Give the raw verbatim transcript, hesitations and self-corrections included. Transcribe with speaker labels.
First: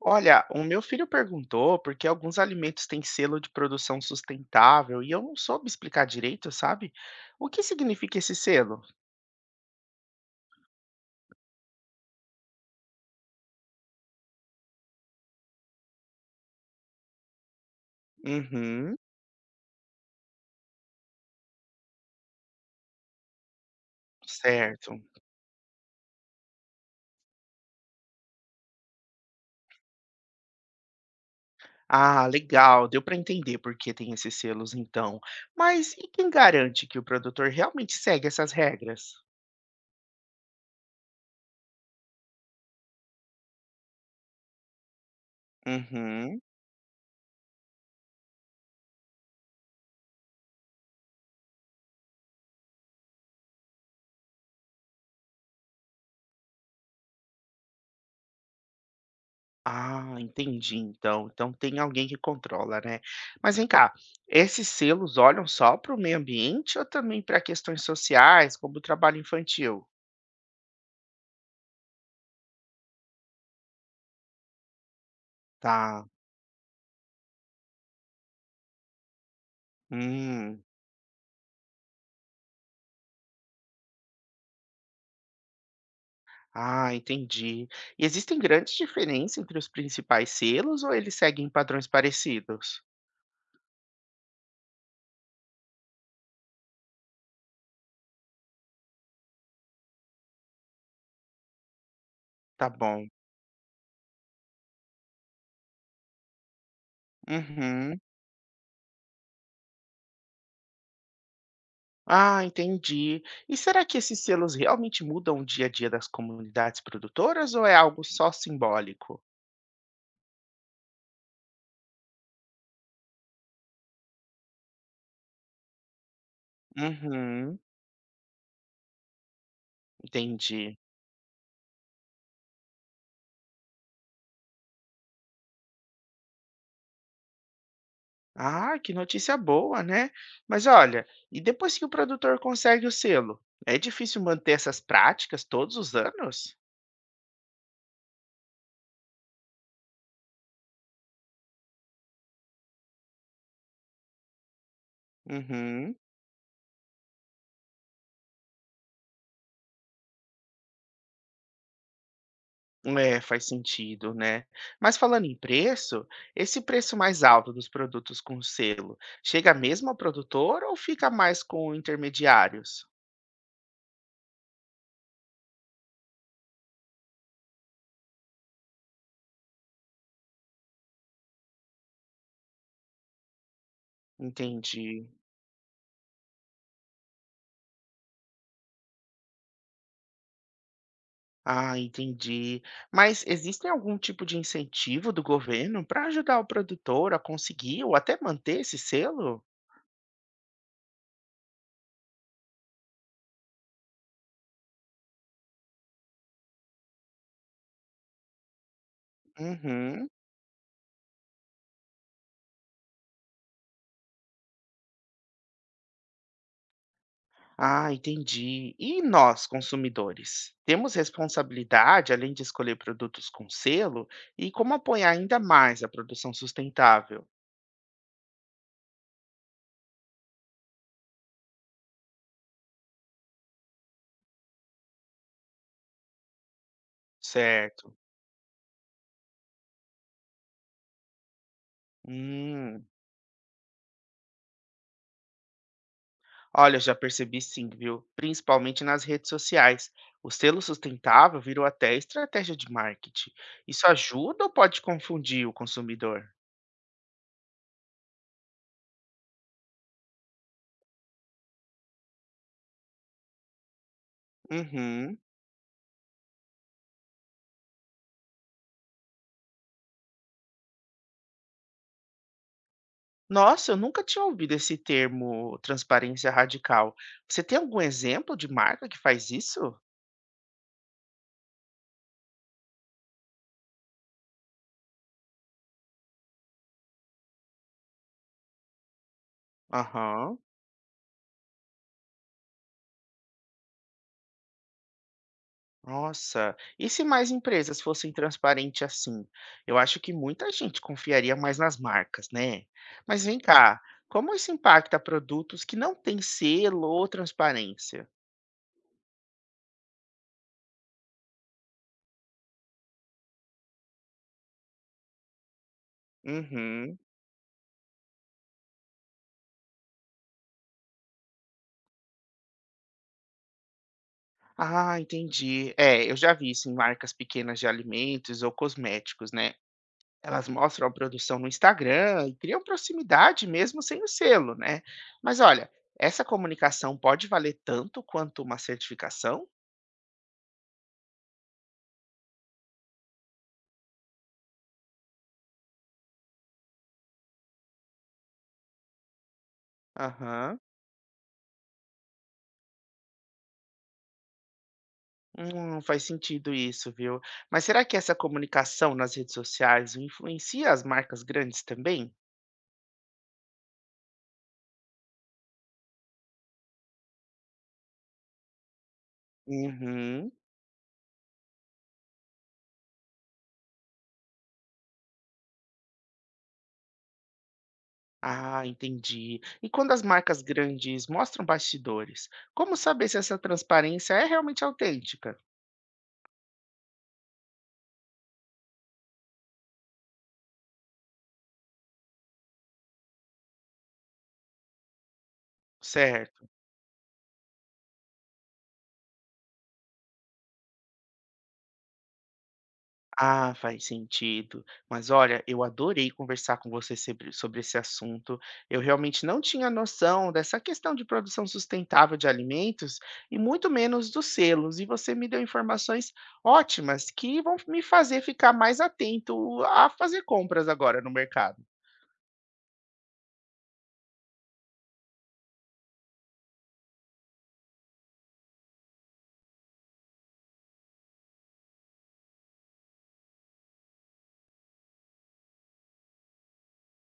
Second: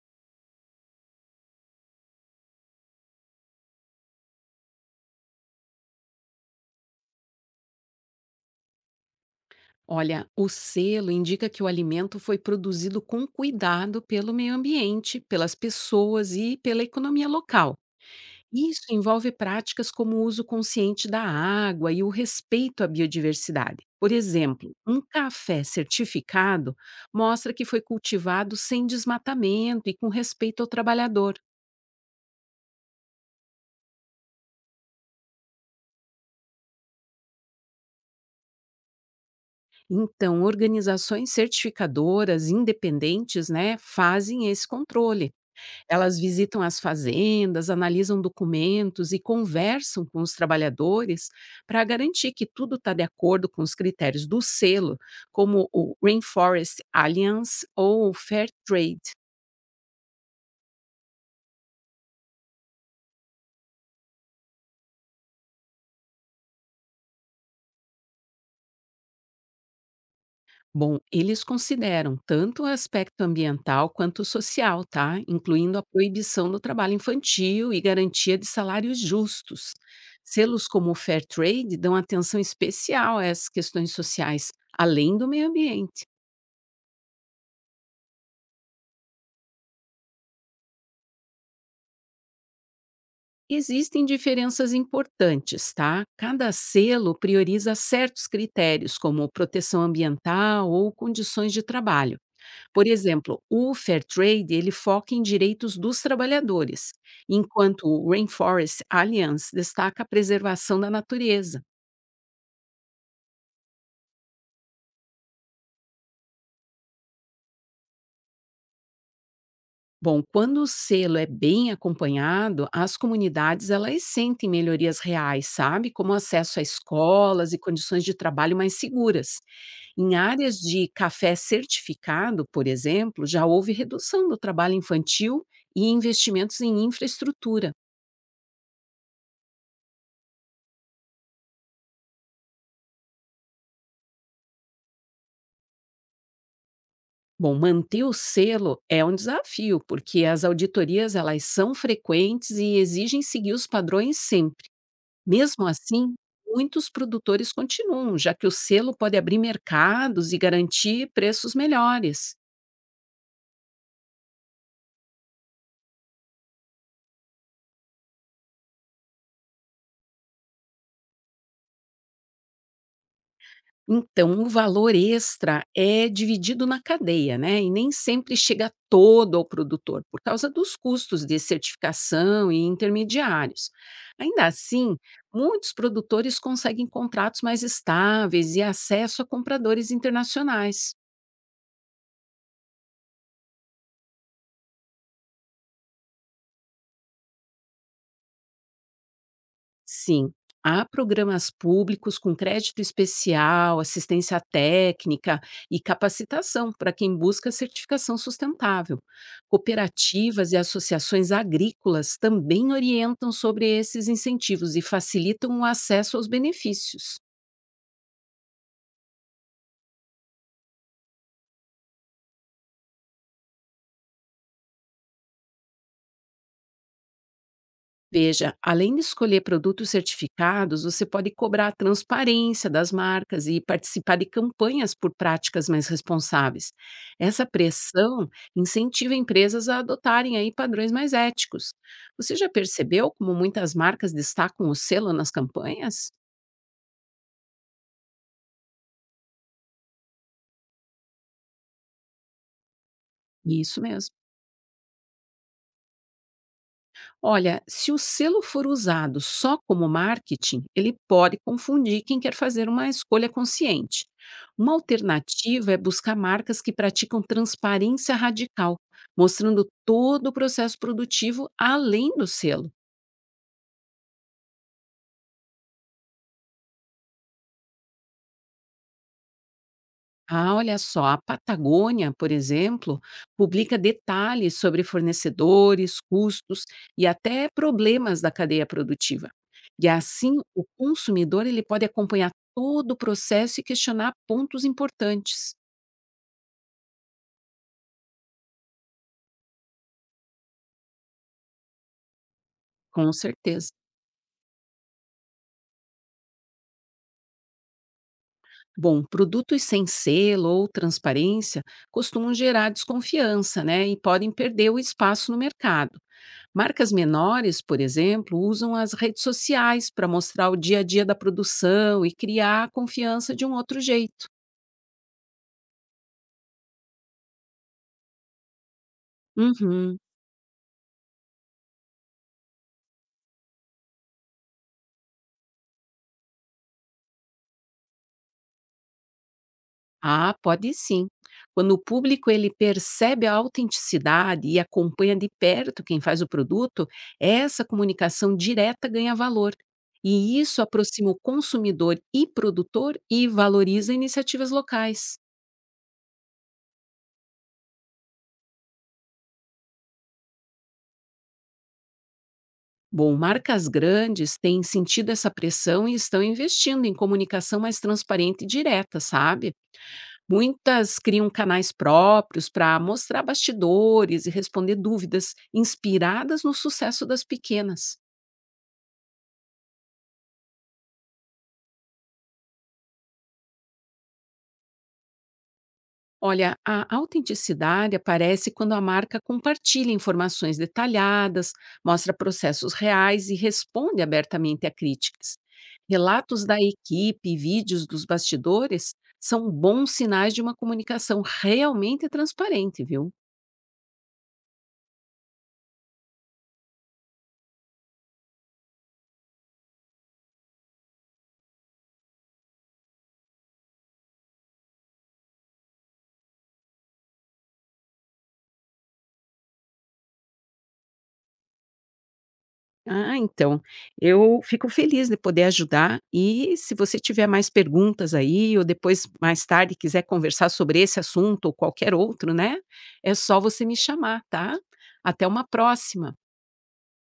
Speaker 1: Olha, o meu filho perguntou porque alguns alimentos têm selo de produção sustentável e eu não soube explicar direito, sabe? O que significa esse selo?
Speaker 2: Olha, o selo indica que o alimento foi produzido com cuidado pelo meio ambiente, pelas pessoas e pela economia local. Isso
Speaker 1: Uhum,
Speaker 2: envolve práticas como o uso consciente da água e o respeito à biodiversidade. Por exemplo,
Speaker 1: certo.
Speaker 2: um café certificado mostra que foi cultivado sem desmatamento e com respeito ao trabalhador.
Speaker 1: Ah, legal, deu para entender por que tem esses selos então. Mas e quem garante que o produtor realmente segue essas regras?
Speaker 2: Então, organizações certificadoras independentes, né, fazem esse controle. Elas
Speaker 1: Uhum.
Speaker 2: visitam as fazendas, analisam documentos e conversam com os trabalhadores para garantir que tudo está de acordo com os critérios do selo, como o Rainforest Alliance ou o Fair Trade.
Speaker 1: Ah, entendi então. Então tem alguém que controla, né? Mas vem cá, esses selos olham só para o meio ambiente ou também para questões sociais, como o trabalho infantil?
Speaker 2: Bom, eles consideram tanto o aspecto ambiental quanto o social, tá? Incluindo a
Speaker 1: Tá.
Speaker 2: proibição do trabalho infantil e garantia de salários justos.
Speaker 1: Hum.
Speaker 2: Selos como o Fair Trade dão atenção especial a essas questões sociais, além do meio ambiente.
Speaker 1: Ah, entendi. E existem grandes diferenças entre os principais selos ou eles seguem padrões parecidos?
Speaker 2: Existem diferenças importantes, tá? Cada selo prioriza certos critérios, como proteção ambiental ou condições de trabalho.
Speaker 1: Tá
Speaker 2: Por
Speaker 1: bom.
Speaker 2: exemplo, o Fair Trade ele foca em direitos dos trabalhadores, enquanto
Speaker 1: Uhum.
Speaker 2: o Rainforest Alliance destaca a preservação da natureza.
Speaker 1: Ah, entendi. E será que esses selos realmente mudam o dia a dia das comunidades produtoras ou é algo só simbólico?
Speaker 2: Bom, quando o selo é bem acompanhado, as comunidades elas sentem melhorias reais, sabe? Como acesso a escolas e
Speaker 1: Uhum,
Speaker 2: condições de trabalho mais seguras. Em áreas
Speaker 1: entendi.
Speaker 2: de café certificado, por exemplo, já houve redução do trabalho infantil e investimentos em infraestrutura.
Speaker 1: Ah, que notícia boa, né? Mas olha, e depois que o produtor consegue o selo, é difícil manter essas práticas todos os anos?
Speaker 2: Bom, manter o selo é um desafio, porque as auditorias elas são frequentes e exigem seguir os padrões sempre. Mesmo
Speaker 1: Uhum.
Speaker 2: assim, muitos produtores continuam, já que o selo pode abrir mercados e garantir preços melhores.
Speaker 1: É, faz sentido, né. Mas falando em preço, esse preço mais alto dos produtos com selo, chega mesmo ao produtor ou fica mais com intermediários?
Speaker 2: Então, o valor extra é dividido na cadeia, né? E nem sempre chega todo ao produtor, por causa dos custos de certificação e intermediários. Ainda assim,
Speaker 1: Entendi.
Speaker 2: muitos produtores conseguem contratos mais estáveis e acesso a compradores internacionais.
Speaker 1: Ah, entendi. Mas existem algum tipo de incentivo do governo para ajudar o produtor a conseguir ou até manter esse selo?
Speaker 2: Sim, há programas públicos com crédito especial, assistência técnica e capacitação para quem busca certificação sustentável.
Speaker 1: Uhum.
Speaker 2: Cooperativas e associações agrícolas também orientam sobre esses incentivos e facilitam o acesso aos benefícios.
Speaker 1: Ah, entendi. E nós, consumidores? Temos responsabilidade além de escolher produtos com selo? E como apoiar ainda mais a produção sustentável?
Speaker 2: Veja, além de escolher produtos certificados, você pode cobrar a transparência das marcas e participar de campanhas por práticas mais responsáveis. Essa
Speaker 1: Certo.
Speaker 2: pressão incentiva empresas a adotarem aí padrões mais éticos. Você já
Speaker 1: Hum,
Speaker 2: percebeu como muitas marcas destacam o selo nas campanhas?
Speaker 1: olha, eu já percebi sim, viu? Principalmente nas redes sociais. O selo sustentável virou até estratégia de marketing.
Speaker 2: Isso
Speaker 1: Isso
Speaker 2: mesmo.
Speaker 1: ajuda ou pode confundir o consumidor?
Speaker 2: Olha, se o selo for usado só como marketing, ele pode confundir quem quer fazer uma escolha consciente. Uma
Speaker 1: Uhum.
Speaker 2: alternativa é buscar marcas que praticam transparência radical, mostrando todo o processo produtivo além do selo.
Speaker 1: Nossa, eu nunca tinha ouvido esse termo transparência radical. Você tem algum exemplo de marca que faz isso?
Speaker 2: Ah, olha só, a Patagônia, por exemplo, publica detalhes sobre fornecedores, custos e até problemas da cadeia produtiva. E assim,
Speaker 1: Aham.
Speaker 2: o consumidor ele pode acompanhar todo o processo e questionar pontos importantes,
Speaker 1: Nossa, e se mais empresas fossem transparentes assim? Eu acho que muita gente confiaria mais nas marcas, né?
Speaker 2: com
Speaker 1: Mas vem
Speaker 2: certeza.
Speaker 1: cá, como isso impacta produtos que não têm selo ou transparência?
Speaker 2: Bom, produtos sem selo ou transparência costumam gerar desconfiança, né? E podem perder o espaço no mercado. Marcas
Speaker 1: Uhum.
Speaker 2: menores, por exemplo, usam as redes sociais para mostrar o dia a dia da produção e criar a confiança de um outro jeito.
Speaker 1: Ah, entendi. É, eu já vi isso em marcas pequenas de alimentos ou cosméticos, né?
Speaker 2: Uhum.
Speaker 1: Elas mostram a produção no Instagram e criam proximidade mesmo sem o selo, né? Mas olha, essa comunicação pode valer tanto quanto uma certificação?
Speaker 2: Ah, pode sim. Quando o público ele percebe a autenticidade e acompanha de perto quem faz o produto, essa comunicação direta ganha valor. E
Speaker 1: Aham.
Speaker 2: isso aproxima o consumidor e produtor e valoriza iniciativas locais.
Speaker 1: Hum, faz sentido isso, viu? Mas será que essa comunicação nas redes sociais influencia as marcas grandes também?
Speaker 2: Bom, marcas grandes têm sentido essa pressão e estão investindo em comunicação mais transparente e direta, sabe?
Speaker 1: Uhum.
Speaker 2: Muitas criam canais próprios para mostrar bastidores e responder dúvidas inspiradas no sucesso das pequenas.
Speaker 1: Ah, entendi. E quando as marcas grandes mostram bastidores, como saber se essa transparência é realmente autêntica?
Speaker 2: Olha, a autenticidade aparece quando a marca compartilha informações detalhadas, mostra processos reais e responde abertamente a críticas. Relatos
Speaker 1: Certo.
Speaker 2: da equipe e vídeos dos bastidores são bons sinais de uma comunicação realmente transparente, viu?
Speaker 1: Ah, faz sentido. Mas olha, eu adorei conversar com você sobre, sobre esse assunto. Eu realmente não tinha noção dessa questão de produção sustentável de alimentos e muito menos dos selos. E você me deu informações ótimas que vão me fazer ficar mais atento a fazer compras agora no mercado.
Speaker 2: Ah, então, eu fico feliz de poder ajudar e se você tiver mais perguntas aí ou depois mais tarde quiser conversar sobre esse assunto ou qualquer outro, né, é só você me chamar, tá? Até uma próxima.